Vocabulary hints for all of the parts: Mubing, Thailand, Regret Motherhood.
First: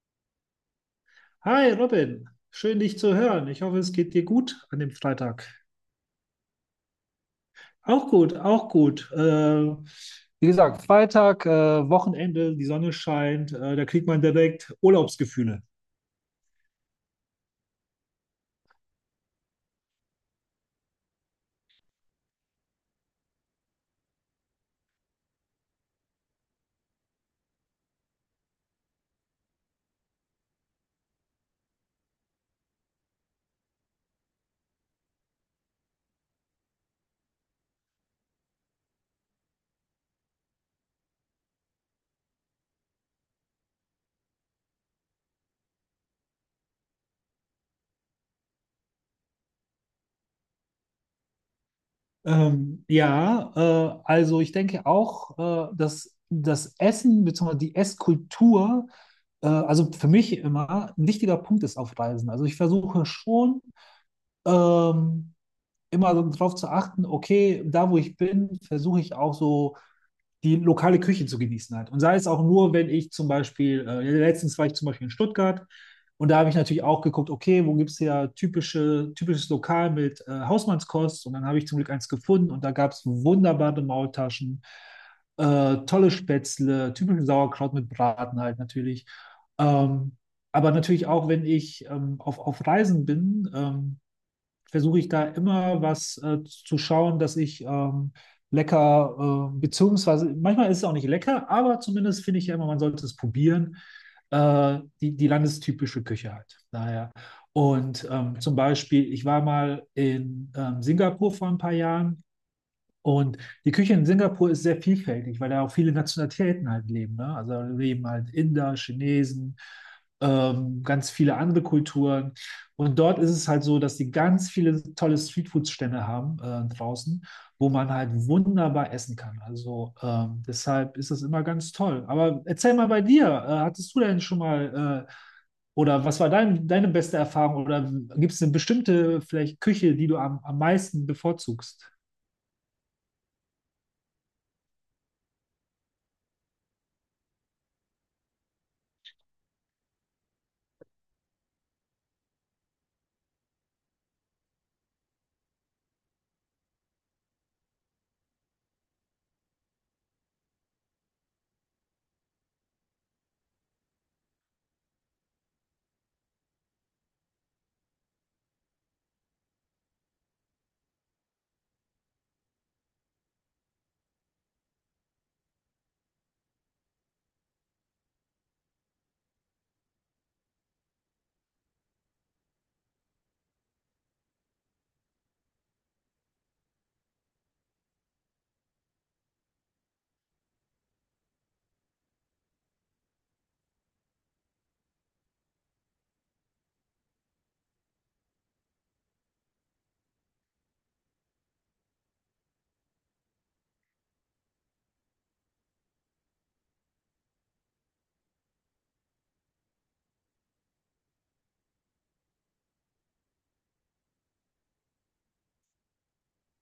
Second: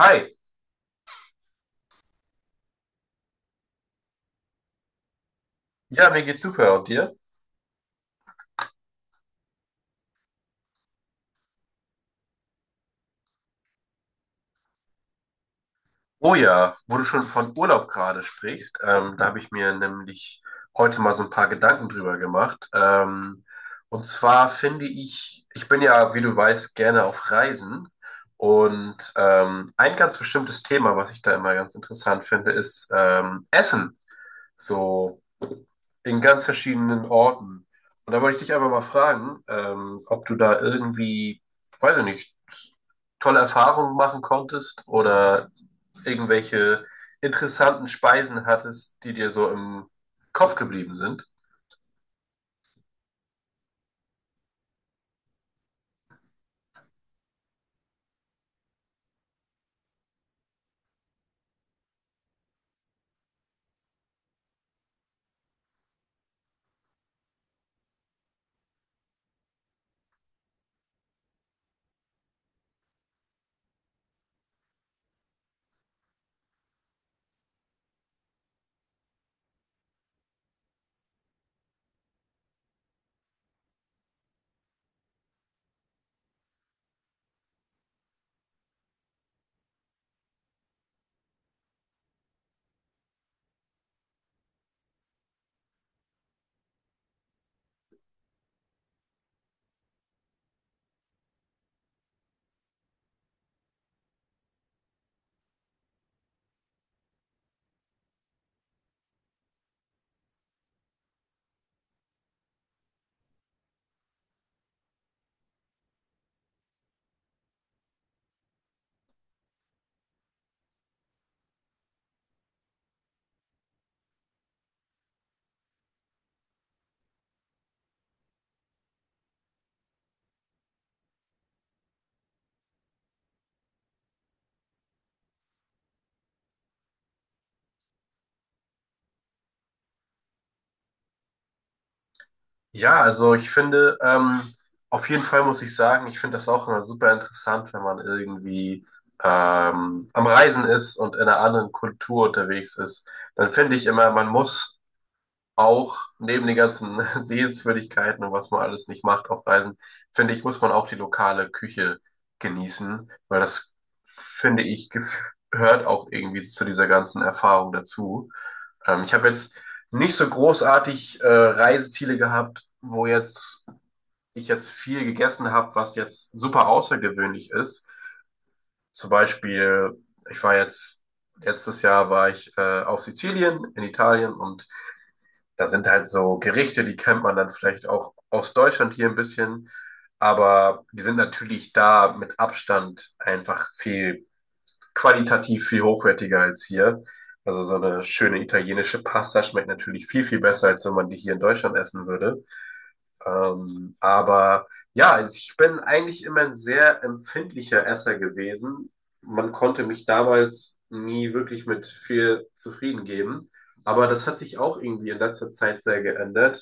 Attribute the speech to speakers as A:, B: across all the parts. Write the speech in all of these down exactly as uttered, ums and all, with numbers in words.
A: Hi,
B: Hi Robin, schön dich zu hören. Ich hoffe, es geht dir gut an dem Freitag.
A: ja, mir geht's super und dir?
B: Auch gut, auch gut. Äh, wie gesagt, Freitag, äh, Wochenende, die Sonne scheint, äh, da kriegt man direkt Urlaubsgefühle.
A: Oh ja, wo du schon von Urlaub gerade sprichst, ähm, da habe ich mir nämlich heute mal so ein paar Gedanken drüber gemacht. Ähm, und zwar finde ich, ich bin ja, wie du weißt, gerne auf Reisen. Und ähm, ein ganz bestimmtes Thema, was ich da immer ganz interessant finde, ist ähm, Essen. So in ganz verschiedenen Orten. Und da wollte ich dich einfach mal fragen, ähm, ob du da irgendwie, weiß ich nicht, tolle Erfahrungen machen konntest oder irgendwelche interessanten Speisen hattest, die dir so im Kopf geblieben sind.
B: Ähm, ja, äh, also ich denke auch, äh, dass das Essen bzw. die Esskultur, äh, also für mich immer ein wichtiger Punkt ist auf Reisen. Also ich versuche schon, ähm, immer darauf zu achten. Okay, da wo ich bin, versuche ich auch so die lokale Küche zu genießen halt. Und sei es auch nur, wenn ich zum Beispiel, äh, ja, letztens war ich zum Beispiel in Stuttgart und da habe ich natürlich auch geguckt, okay, wo gibt es ja typische, typisches Lokal mit äh, Hausmannskost, und dann habe ich zum Glück eins gefunden und da gab es wunderbare Maultaschen, äh, tolle Spätzle, typischen Sauerkraut mit Braten halt natürlich. Ähm, aber natürlich auch, wenn ich ähm, auf, auf Reisen bin, ähm, versuche ich da immer was äh, zu schauen, dass ich ähm, lecker, äh, beziehungsweise manchmal ist es auch nicht lecker, aber zumindest finde ich ja immer, man sollte es probieren, äh, die, die landestypische Küche halt. Daher. Und ähm, zum Beispiel, ich war mal in ähm, Singapur vor ein paar Jahren, und die Küche in Singapur ist sehr vielfältig, weil da auch viele Nationalitäten halt leben. Ne? Also da leben halt Inder, Chinesen, ähm, ganz viele andere Kulturen. Und dort ist es halt so, dass die ganz viele tolle Streetfood-Stände haben, äh, draußen, wo man halt wunderbar essen kann. Also ähm, deshalb ist das immer ganz toll. Aber erzähl mal bei dir, äh, hattest du denn schon mal äh, oder was war dein, deine beste Erfahrung, oder gibt es eine bestimmte vielleicht Küche, die du am, am meisten bevorzugst?
A: Ja, also ich finde, ähm, auf jeden Fall muss ich sagen, ich finde das auch immer super interessant, wenn man irgendwie ähm, am Reisen ist und in einer anderen Kultur unterwegs ist. Dann finde ich immer, man muss auch neben den ganzen Sehenswürdigkeiten und was man alles nicht macht auf Reisen, finde ich, muss man auch die lokale Küche genießen, weil das, finde ich, gef- gehört auch irgendwie zu dieser ganzen Erfahrung dazu. Ähm, ich habe jetzt nicht so großartig äh, Reiseziele gehabt, wo jetzt ich jetzt viel gegessen habe, was jetzt super außergewöhnlich ist. Zum Beispiel, ich war jetzt, letztes Jahr war ich äh, auf Sizilien in Italien und da sind halt so Gerichte, die kennt man dann vielleicht auch aus Deutschland hier ein bisschen, aber die sind natürlich da mit Abstand einfach viel qualitativ viel hochwertiger als hier. Also so eine schöne italienische Pasta schmeckt natürlich viel, viel besser, als wenn man die hier in Deutschland essen würde. Ähm, aber ja, also ich bin eigentlich immer ein sehr empfindlicher Esser gewesen. Man konnte mich damals nie wirklich mit viel zufrieden geben. Aber das hat sich auch irgendwie in letzter Zeit sehr geändert.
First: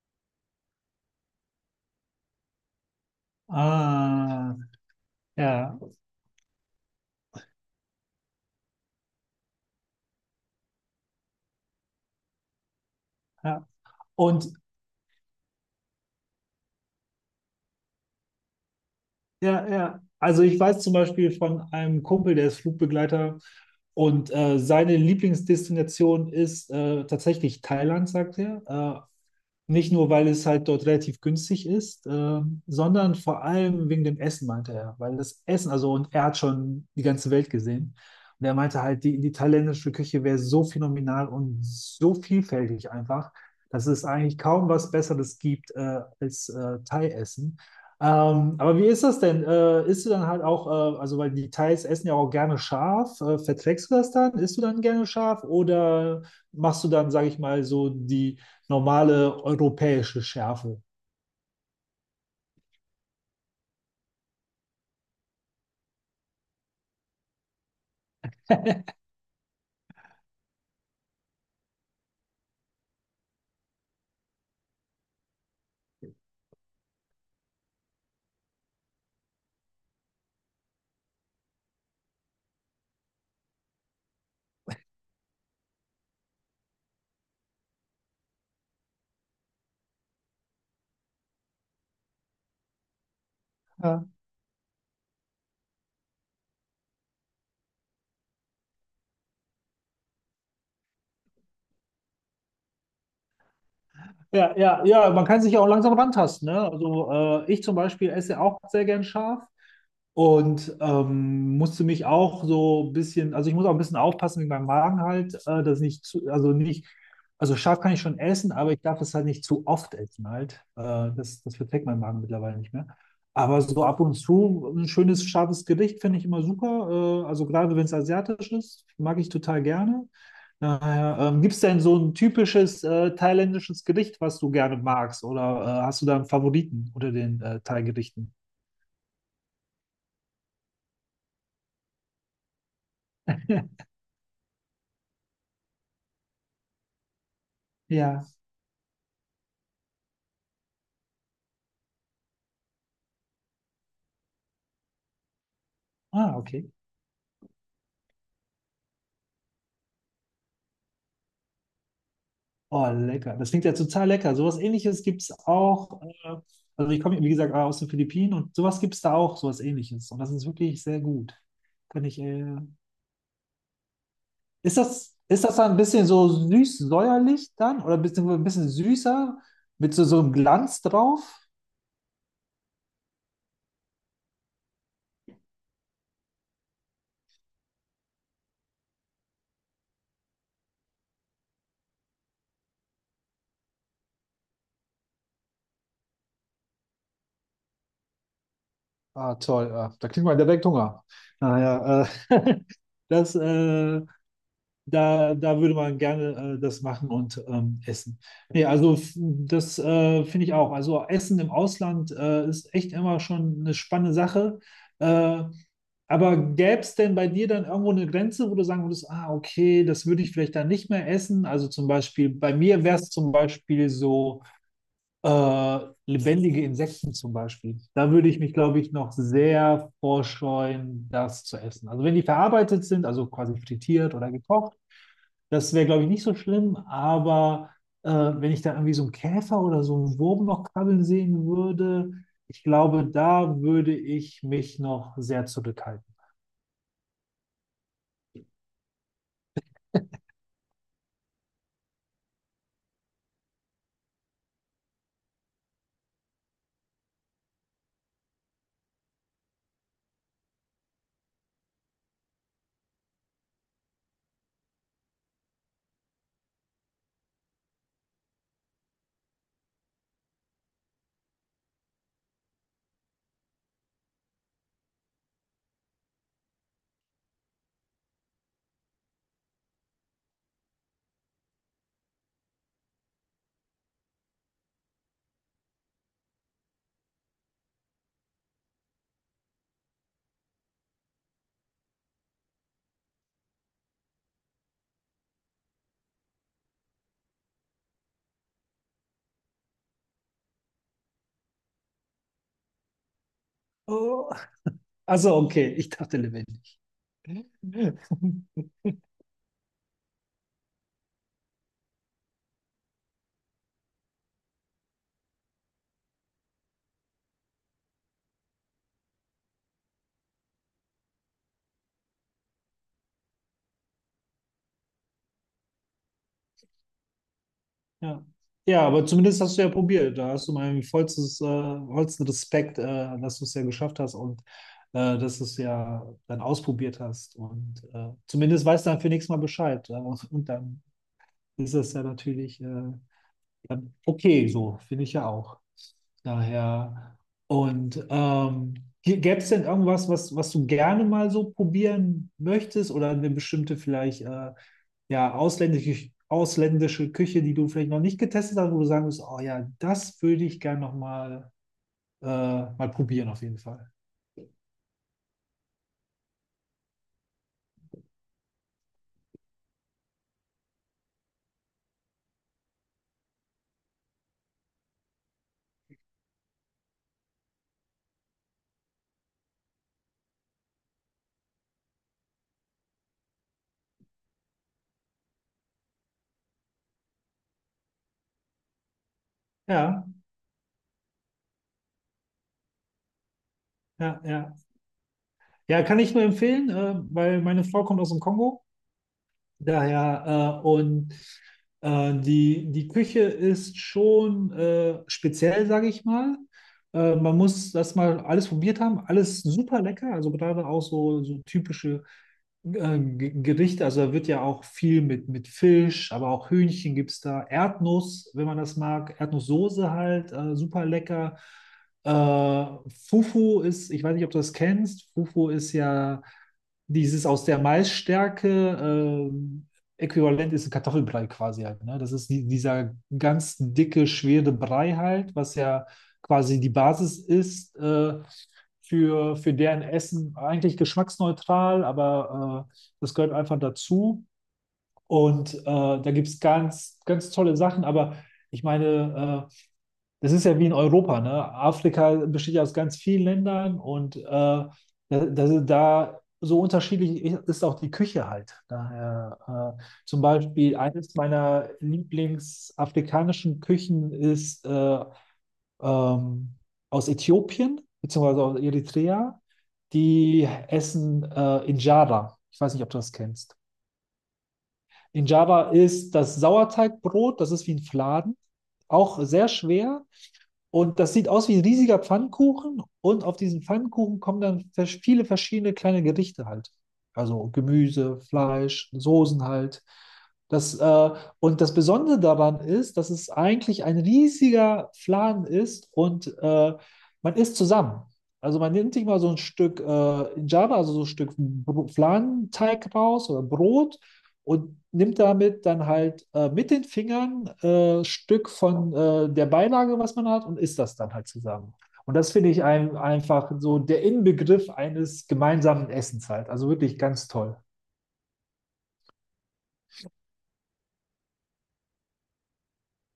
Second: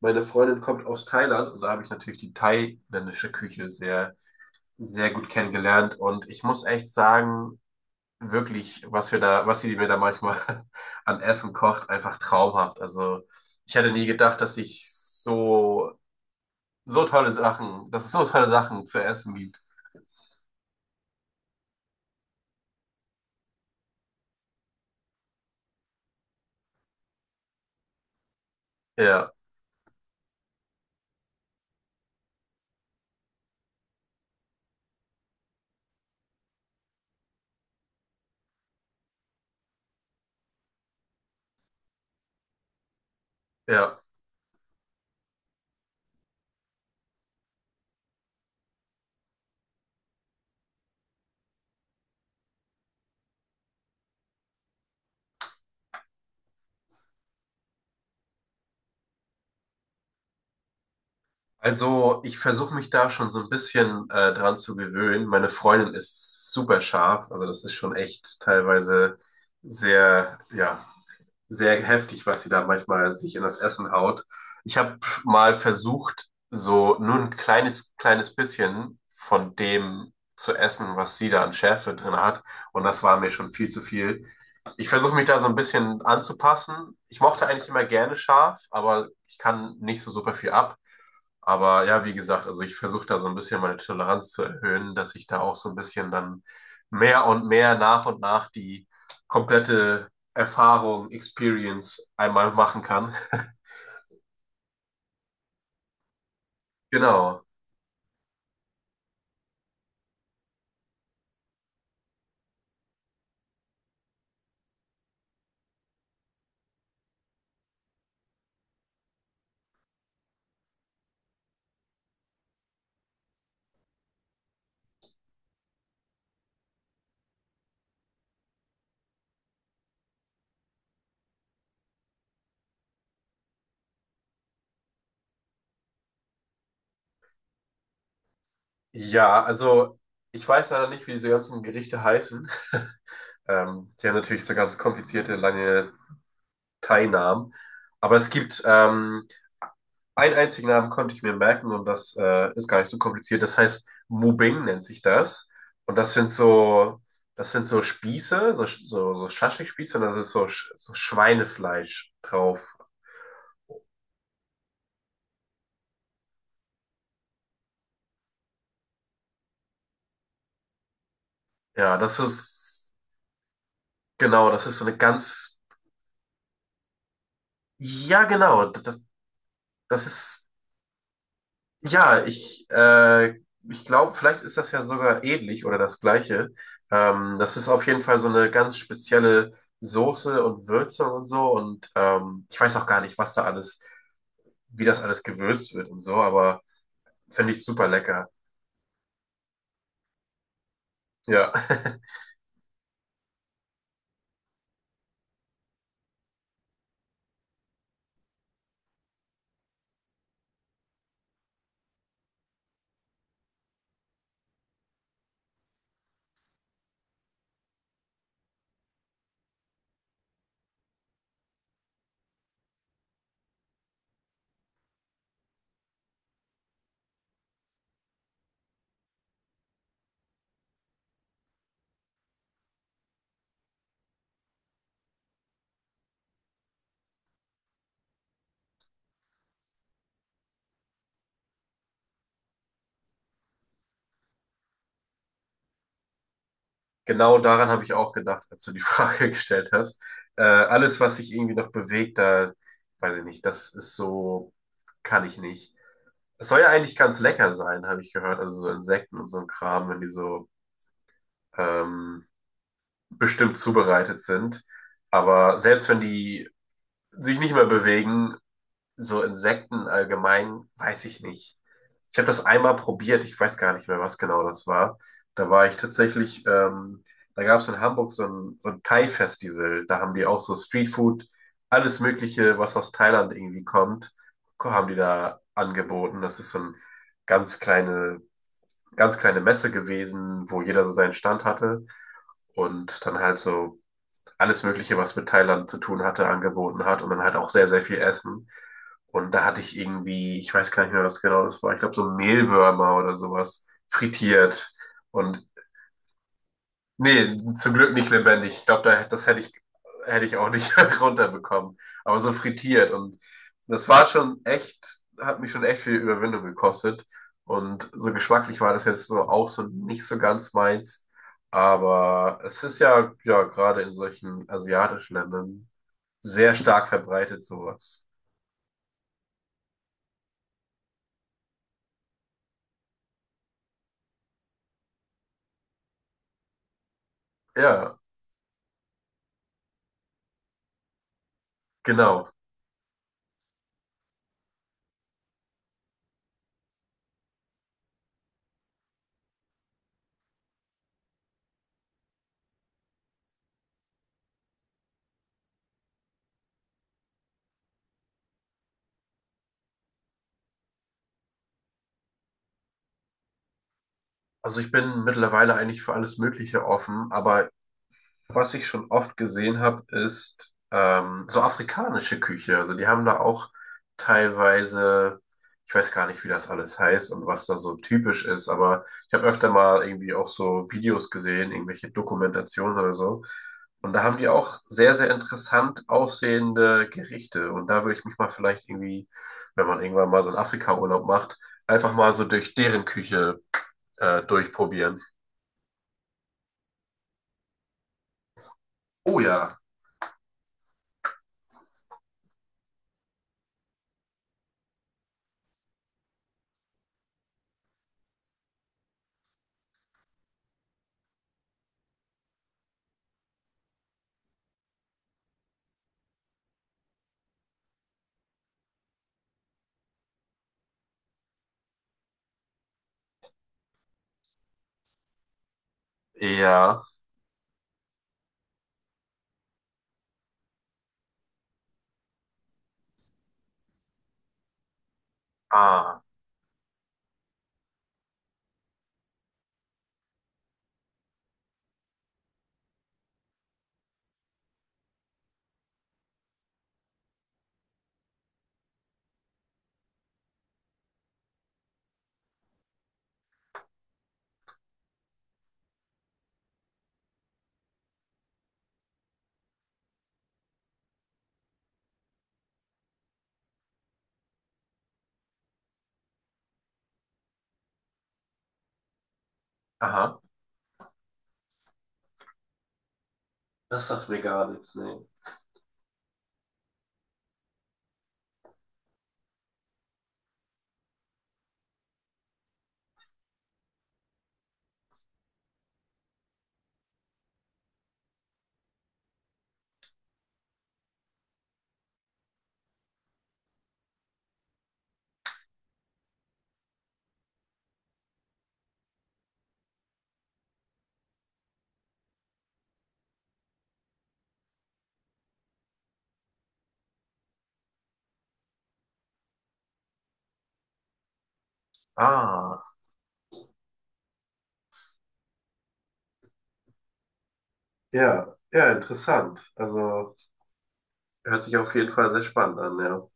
A: Meine Freundin kommt aus Thailand und da habe ich natürlich die thailändische Küche sehr,
B: Ah,
A: sehr gut
B: ja,
A: kennengelernt. Und ich muss echt sagen, wirklich, was wir da, was sie mir da manchmal an Essen kocht, einfach traumhaft. Also
B: ja.
A: ich hätte nie gedacht,
B: Und
A: dass ich so so tolle Sachen, dass es so tolle Sachen zu essen gibt.
B: ja, ja. Also ich weiß zum Beispiel von einem Kumpel, der ist Flugbegleiter, und äh, seine Lieblingsdestination ist äh, tatsächlich Thailand, sagt er. Äh,
A: Ja,
B: Nicht nur, weil es halt dort relativ günstig ist, ähm, sondern vor allem wegen dem Essen, meinte er. Weil das Essen, also, und er hat schon die ganze Welt gesehen. Und er meinte halt, die, die thailändische Küche wäre so phänomenal und so vielfältig einfach, dass
A: ja.
B: es eigentlich kaum was Besseres gibt äh, als äh, Thai-Essen. Ähm, aber wie ist das denn? Äh, isst du dann halt auch, äh, also, weil die Thais essen ja auch gerne scharf. Äh, verträgst du das dann? Isst du dann gerne scharf? Oder machst du dann, sage ich mal, so die normale europäische Schärfe?
A: Also ich versuche mich da schon so ein bisschen äh, dran zu gewöhnen. Meine Freundin ist super scharf, also das ist schon echt teilweise sehr, ja, sehr heftig, was sie da manchmal sich in das Essen haut. Ich habe mal versucht, so nur ein kleines, kleines bisschen von dem zu essen, was sie da an Schärfe drin hat. Und das war mir schon viel zu viel. Ich versuche mich da so ein bisschen anzupassen. Ich mochte eigentlich immer gerne scharf, aber ich kann nicht so super viel ab. Aber ja, wie gesagt, also ich versuche da so ein bisschen meine
B: Ja.
A: Toleranz zu erhöhen, dass ich da auch so ein bisschen dann mehr und mehr nach und nach die komplette Erfahrung, Experience einmal machen kann.
B: Ja, ja, ja, man kann sich ja auch langsam rantasten, ne? Also
A: Genau.
B: äh, ich zum Beispiel esse auch sehr gern scharf und ähm, musste mich auch so ein bisschen, also ich muss auch ein bisschen aufpassen mit meinem Magen halt, äh, dass nicht zu, also nicht, also scharf kann ich schon essen, aber ich darf es halt nicht zu oft essen halt. Äh, das, das verträgt mein Magen mittlerweile nicht mehr. Aber so ab und zu ein schönes, scharfes Gericht finde ich immer super. Äh, also gerade wenn es asiatisch ist, mag ich total gerne. Ja, ja. Ähm, gibt es denn so ein typisches äh, thailändisches Gericht, was du gerne magst? Oder äh, hast du da einen Favoriten unter den äh, Thai-Gerichten?
A: Ja, also ich weiß leider nicht, wie diese ganzen Gerichte heißen. Ähm, die haben natürlich so ganz komplizierte, lange keinen Namen. Aber
B: Ja.
A: es gibt ähm, einen einzigen Namen, konnte ich mir merken und das äh, ist gar nicht so kompliziert. Das heißt, Mubing nennt sich das. Und das sind
B: Ah, okay.
A: so, das sind so Spieße, so, so, so Schaschlikspieße und das ist so, Sch- so Schweinefleisch drauf.
B: Oh, lecker. Das klingt ja total lecker. Sowas Ähnliches gibt es auch. Äh, also ich komme, wie gesagt, aus den Philippinen, und sowas gibt es da auch, sowas Ähnliches. Und das ist wirklich sehr gut.
A: Ja,
B: Kann
A: das
B: ich, äh,
A: ist, genau, das ist
B: ist
A: so eine
B: das, ist
A: ganz,
B: das dann ein bisschen so süß-säuerlich dann? Oder ein
A: ja,
B: bisschen, ein
A: genau,
B: bisschen
A: das,
B: süßer? Mit so,
A: das
B: so einem
A: ist
B: Glanz drauf?
A: Ja, ich, äh, ich glaube, vielleicht ist das ja sogar ähnlich oder das Gleiche. Ähm, das ist auf jeden Fall so eine ganz spezielle Soße und Würzung und so. Und ähm, ich weiß auch gar nicht, was da alles, wie das alles gewürzt wird und so, aber finde ich super lecker.
B: Ah, toll. Ah, da kriegt man direkt Hunger.
A: Ja,
B: Naja, äh, das, äh, da, da würde man gerne äh, das machen und ähm, essen. Nee, also f- das äh, finde ich auch. Also Essen im Ausland äh, ist echt immer schon eine spannende Sache. Äh, aber gäbe es denn bei dir dann irgendwo eine Grenze, wo du sagen würdest, ah, okay, das würde ich vielleicht dann nicht mehr essen? Also zum Beispiel, bei mir wäre es zum Beispiel so. Äh, lebendige Insekten zum Beispiel. Da würde ich mich, glaube ich, noch sehr vorscheuen, das zu essen. Also wenn die verarbeitet sind, also quasi frittiert oder gekocht, das wäre, glaube ich, nicht so schlimm. Aber äh, wenn ich da irgendwie so einen Käfer oder so einen Wurm noch krabbeln sehen würde, ich glaube, da würde ich mich noch sehr zurückhalten.
A: genau daran habe ich auch gedacht, als du die Frage gestellt hast. Äh, alles, was sich irgendwie noch bewegt, da weiß ich nicht, das ist so, kann ich nicht. Es soll ja eigentlich ganz lecker sein, habe ich gehört. Also so Insekten und so ein Kram, wenn die so ähm, bestimmt zubereitet sind. Aber selbst wenn die sich nicht mehr bewegen, so Insekten allgemein, weiß ich nicht. Ich habe das einmal probiert, ich weiß gar nicht mehr, was genau das war. Da war ich tatsächlich, ähm, da gab es in Hamburg so ein, so ein Thai-Festival. Da haben die auch so Streetfood, alles Mögliche, was aus Thailand irgendwie kommt, haben die da angeboten. Das ist so ein ganz kleine, ganz kleine Messe gewesen, wo jeder so seinen Stand hatte und dann halt so alles Mögliche, was mit Thailand zu tun hatte, angeboten hat und dann halt auch sehr, sehr viel Essen. Und da hatte ich irgendwie, ich weiß gar nicht mehr, was genau das war, ich glaube so Mehlwürmer oder sowas
B: Oh,
A: frittiert.
B: also
A: Und
B: okay, ich dachte lebendig.
A: Nee, zum Glück nicht lebendig. Ich glaube, da, das hätte ich, hätte ich auch nicht runterbekommen. Aber so frittiert. Und das war schon echt, hat mich schon echt viel Überwindung gekostet. Und so geschmacklich war das jetzt so auch so nicht so ganz meins. Aber es ist ja, ja, gerade in solchen asiatischen Ländern sehr stark verbreitet, sowas.
B: Ja. Ja, aber zumindest hast du ja probiert. Da hast du meinen vollstes, äh, vollsten Respekt, äh, dass du es ja geschafft hast und äh, dass du es ja dann ausprobiert hast. Und
A: Ja,
B: äh, zumindest weißt du dann für nächstes Mal Bescheid. Äh, und dann ist das ja
A: genau.
B: natürlich äh, dann okay, so finde ich ja auch. Daher. Und ähm, gäbe es denn irgendwas, was, was du gerne mal so probieren möchtest, oder eine bestimmte vielleicht äh, ja, ausländische, ausländische Küche, die du vielleicht noch nicht getestet hast, wo du sagen musst, oh ja, das würde ich gerne nochmal äh, mal probieren, auf jeden Fall.
A: Also ich bin mittlerweile eigentlich für alles Mögliche offen, aber was ich schon oft gesehen habe, ist ähm, so afrikanische Küche. Also die haben da auch teilweise, ich weiß gar nicht, wie das alles heißt und was da so typisch ist, aber ich habe öfter mal irgendwie auch so Videos gesehen, irgendwelche Dokumentationen oder so. Und da haben die auch sehr, sehr interessant aussehende Gerichte. Und da würde ich mich mal vielleicht irgendwie, wenn man
B: Ja,
A: irgendwann mal so einen Afrika-Urlaub macht, einfach mal so durch deren Küche
B: ja,
A: äh,
B: ja.
A: durchprobieren.
B: Ja, kann ich nur empfehlen, äh, weil meine Frau kommt aus dem Kongo.
A: Oh ja.
B: Daher, äh, und äh, die, die Küche ist schon äh, speziell, sage ich mal. Äh, man muss das mal alles probiert haben, alles super lecker. Also gerade auch so, so typische äh, G- Gerichte, also da wird ja auch viel mit, mit Fisch, aber auch Hühnchen gibt es da. Erdnuss, wenn man das mag. Erdnusssoße halt, äh, super lecker. Äh, Fufu ist, ich weiß nicht, ob du das kennst. Fufu ist ja
A: Ja.
B: dieses aus der Maisstärke. Äh, Äquivalent ist ein Kartoffelbrei quasi halt. Ne? Das ist die, dieser ganz dicke, schwere Brei halt, was ja
A: Ah.
B: quasi die Basis ist. Äh, für, für deren Essen eigentlich geschmacksneutral, aber äh, das gehört einfach dazu. Und äh, da gibt es ganz, ganz tolle Sachen, aber ich meine, äh, das ist ja wie in Europa, ne? Afrika besteht ja aus ganz vielen Ländern, und äh, da, da, da so unterschiedlich ist auch die Küche halt. Daher, äh, zum Beispiel eines meiner Lieblingsafrikanischen Küchen ist äh, ähm, aus Äthiopien, beziehungsweise aus Eritrea.
A: Aha.
B: Die essen äh, Injera. Ich weiß nicht, ob du das kennst.
A: Das sagt mir gar nichts, nee.
B: In Java ist das Sauerteigbrot, das ist wie ein Fladen, auch sehr schwer. Und das sieht aus wie ein riesiger Pfannkuchen. Und auf diesen Pfannkuchen kommen dann vers- viele verschiedene kleine Gerichte halt. Also Gemüse, Fleisch, Soßen halt. Das, äh, und das Besondere daran ist, dass es eigentlich ein riesiger Fladen ist, und äh, man isst zusammen. Also man nimmt sich mal so ein Stück äh, in Java, also so ein Stück Br- Fladenteig raus oder Brot und nimmt damit dann halt äh, mit den Fingern äh, Stück von äh, der Beilage, was man hat, und isst das dann halt zusammen. Und das finde
A: Ah,
B: ich ein, einfach so der Inbegriff eines gemeinsamen Essens halt. Also wirklich ganz toll.
A: ja, ja, interessant. Also hört sich auf jeden Fall sehr spannend an, ja.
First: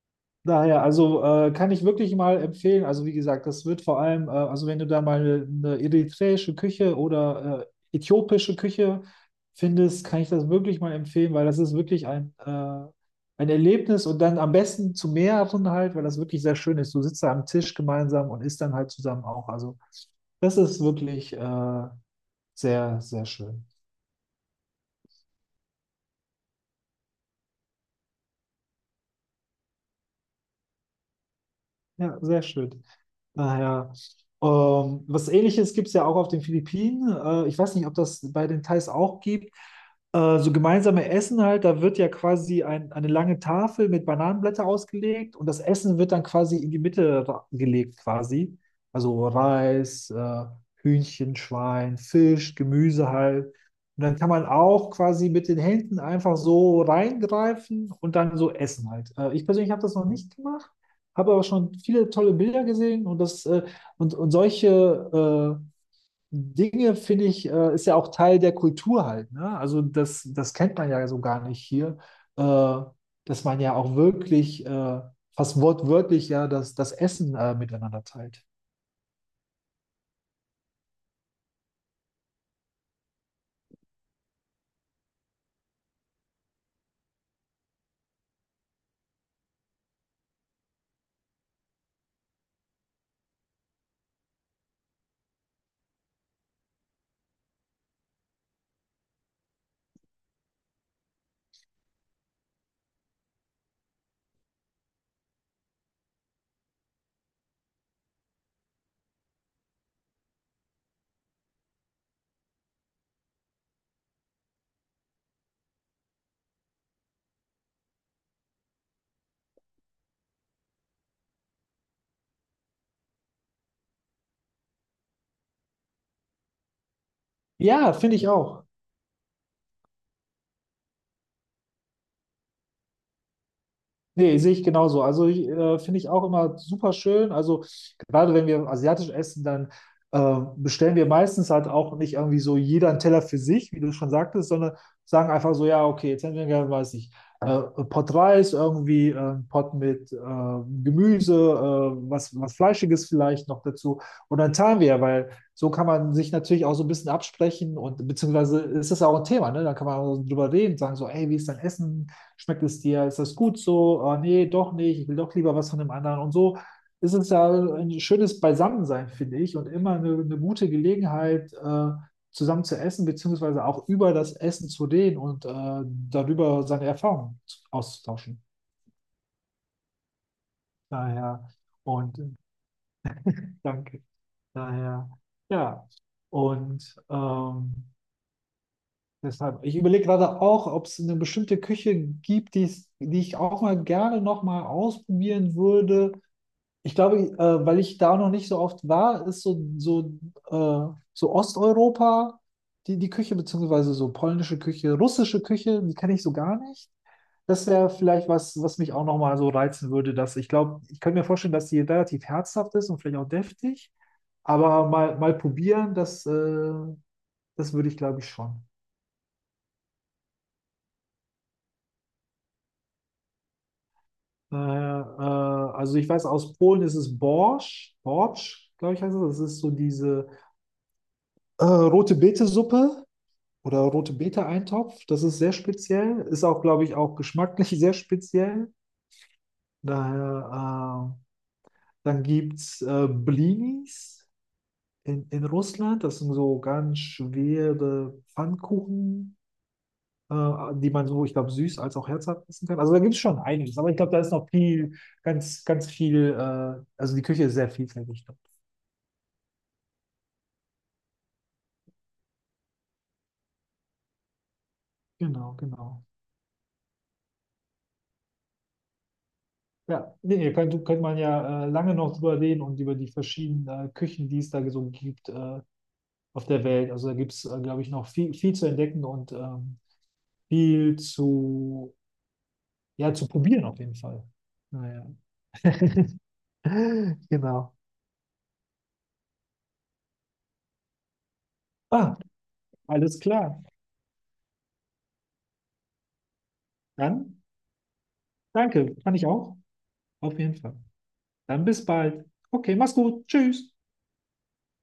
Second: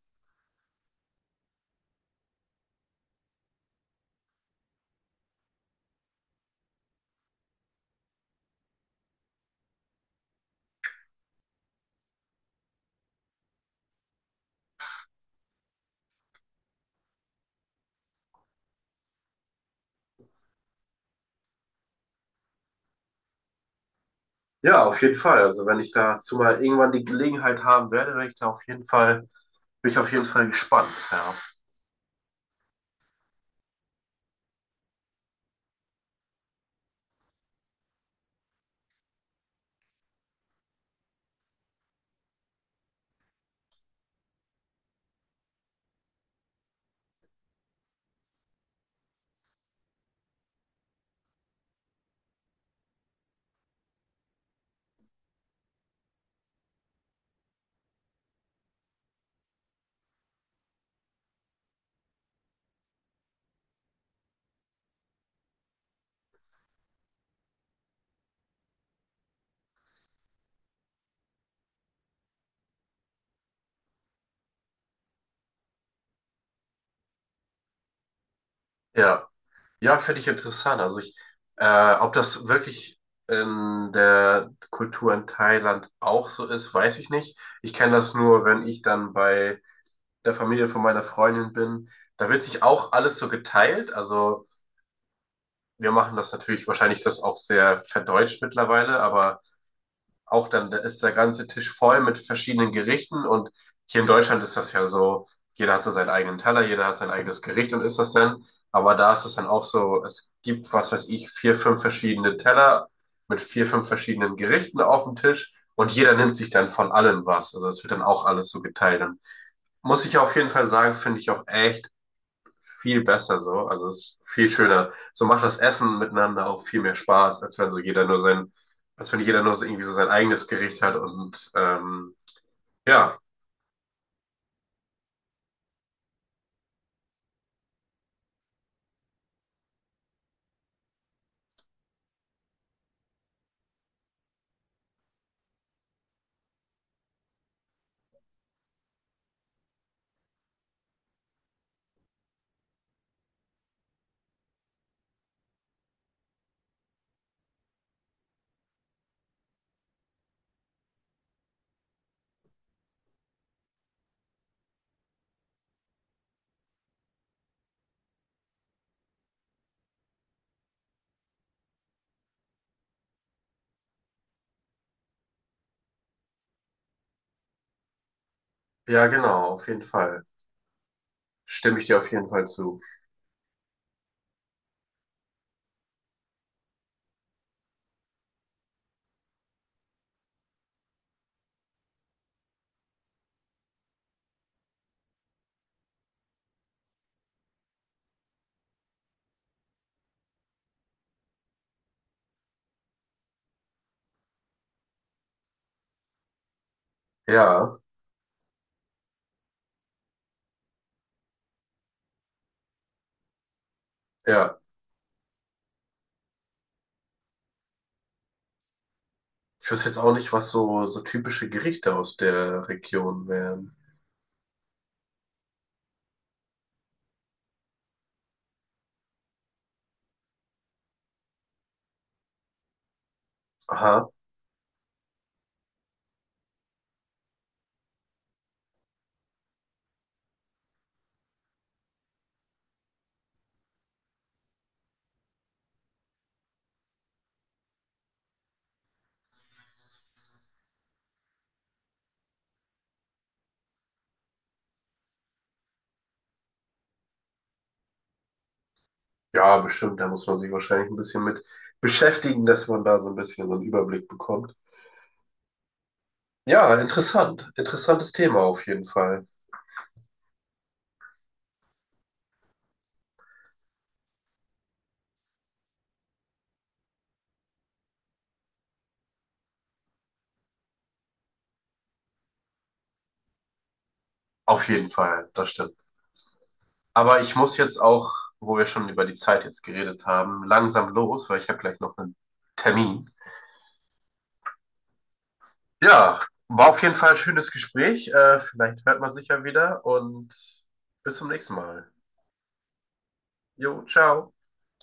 B: Daher, also äh, kann ich wirklich mal empfehlen. Also wie gesagt, das wird vor allem, äh, also wenn du da mal eine, eine eritreische Küche oder äh, äthiopische Küche findest, kann ich das wirklich mal empfehlen, weil das ist wirklich ein, äh, ein Erlebnis, und dann am besten zu mehreren halt, weil das wirklich sehr schön ist. Du sitzt da am Tisch gemeinsam und isst dann halt zusammen auch. Also das ist wirklich äh, sehr, sehr schön.
A: Ja, auf jeden Fall. Also wenn ich dazu mal irgendwann die Gelegenheit haben werde, werde ich da auf jeden Fall, bin ich auf jeden Fall gespannt, ja.
B: Ja, sehr schön. Naja, ähm, was Ähnliches gibt es ja auch auf den Philippinen. Äh, ich weiß nicht, ob das bei den Thais auch gibt. Äh, so gemeinsame Essen halt, da wird ja quasi ein, eine lange Tafel mit Bananenblätter ausgelegt und das Essen wird dann quasi in die Mitte ra- gelegt quasi. Also Reis, äh, Hühnchen, Schwein, Fisch, Gemüse halt. Und dann kann man auch quasi mit den Händen einfach so reingreifen und dann so essen halt. Äh, ich persönlich habe das noch nicht gemacht, habe aber schon viele tolle Bilder gesehen, und das äh, und, und solche äh, Dinge finde ich, äh, ist ja auch Teil der Kultur halt. Ne? Also das, das kennt man ja so gar nicht hier, äh, dass man ja auch wirklich äh, fast wortwörtlich ja das, das Essen äh, miteinander teilt.
A: Ja, ja, finde ich interessant. Also ich, äh, ob das wirklich in der Kultur in Thailand auch so ist, weiß ich nicht. Ich kenne das nur, wenn ich dann bei der Familie von meiner Freundin bin. Da wird sich auch alles so geteilt. Also wir machen das natürlich, wahrscheinlich ist das auch sehr verdeutscht mittlerweile, aber auch dann da ist der ganze Tisch voll mit verschiedenen Gerichten und hier in Deutschland ist das ja so, jeder hat so seinen eigenen Teller, jeder hat sein eigenes Gericht und isst das dann. Aber da ist es dann auch so, es gibt, was weiß ich, vier, fünf verschiedene Teller mit vier, fünf verschiedenen Gerichten auf dem Tisch und jeder nimmt sich dann von allem was. Also es wird dann auch alles so geteilt. Und muss ich auf jeden Fall sagen, finde ich auch echt viel besser so. Also es ist viel schöner. So macht das Essen miteinander auch viel mehr Spaß, als wenn so
B: Ja,
A: jeder
B: finde
A: nur
B: ich
A: sein,
B: auch.
A: als wenn jeder nur so irgendwie so sein eigenes Gericht hat und ähm, ja,
B: Nee, sehe ich genauso. Also ich, äh, finde ich auch immer super schön. Also gerade wenn wir asiatisch essen, dann äh, bestellen wir meistens halt auch nicht irgendwie so jeder einen Teller für sich, wie du schon sagtest, sondern sagen einfach so, ja, okay, jetzt hätten wir gerne, weiß ich, äh, Pot Reis, irgendwie äh, einen Pot mit äh, Gemüse, äh, was, was Fleischiges vielleicht noch dazu. Und dann teilen wir, ja, weil so kann man sich natürlich auch so ein bisschen absprechen, und beziehungsweise ist das ja auch ein Thema, ne? Dann kann man auch drüber reden, sagen so, ey, wie ist dein Essen? Schmeckt es dir? Ist das gut so? Oh, nee, doch nicht. Ich will doch lieber was von dem anderen. Und so ist es ja ein schönes Beisammensein, finde ich, und immer eine, eine gute Gelegenheit, äh, zusammen zu essen, beziehungsweise auch über das Essen zu reden und äh, darüber seine Erfahrungen auszutauschen.
A: ja, genau, auf jeden Fall.
B: Daher.
A: Stimme ich dir auf
B: Und
A: jeden
B: äh,
A: Fall zu.
B: danke. Daher, ja. Und ähm, deshalb, ich überlege gerade auch, ob es eine bestimmte Küche gibt, die es- die ich auch mal gerne nochmal ausprobieren würde. Ich glaube, äh, weil ich da noch nicht so oft war, ist so, so, äh, so Osteuropa die, die Küche, beziehungsweise so polnische Küche, russische Küche, die kenne ich so gar nicht. Das
A: Ja,
B: wäre vielleicht was, was mich auch nochmal so reizen würde. Dass ich glaube, ich könnte mir vorstellen, dass die relativ herzhaft ist und vielleicht auch deftig,
A: ja.
B: aber mal, mal probieren, das, äh, das würde ich, glaube ich, schon.
A: Ich wüsste jetzt auch nicht, was so, so typische Gerichte aus der Region wären.
B: Äh, äh, also ich weiß, aus Polen ist es Borsch, Borsch, glaube ich heißt es. Das ist so diese äh, rote Beete-Suppe. Oder
A: Aha.
B: rote Bete-Eintopf, das ist sehr speziell, ist auch, glaube ich, auch geschmacklich sehr speziell. Daher, äh, dann gibt es äh, Blinis in, in Russland, das sind so ganz schwere Pfannkuchen, äh, die man so, ich glaube, süß als auch herzhaft essen kann. Also da gibt es schon einiges, aber ich glaube, da ist noch viel, ganz, ganz viel, äh, also die Küche ist sehr vielfältig dort.
A: Ja, bestimmt. Da muss man sich wahrscheinlich ein bisschen mit beschäftigen, dass man da so ein bisschen so einen Überblick bekommt.
B: Genau, genau.
A: Ja, interessant. Interessantes Thema auf jeden Fall.
B: Ja, nee, nee, könnte, könnte man ja äh, lange noch drüber reden und über die verschiedenen äh, Küchen, die es da so gibt, äh, auf der Welt. Also da gibt es, glaube ich, noch viel, viel zu entdecken und ähm, viel zu, ja, zu probieren auf jeden Fall.
A: Auf jeden
B: Naja.
A: Fall, das stimmt. Aber ich muss
B: Genau.
A: jetzt auch, wo wir schon über die Zeit jetzt geredet haben, langsam los, weil ich habe gleich noch einen
B: Ah,
A: Termin.
B: alles klar.
A: Ja, war auf jeden Fall ein
B: Dann
A: schönes Gespräch. Äh, vielleicht
B: danke,
A: hört man
B: kann ich
A: sich ja
B: auch.
A: wieder und
B: Auf jeden Fall.
A: bis zum nächsten
B: Dann bis
A: Mal.
B: bald. Okay, mach's gut. Tschüss.
A: Jo, ciao.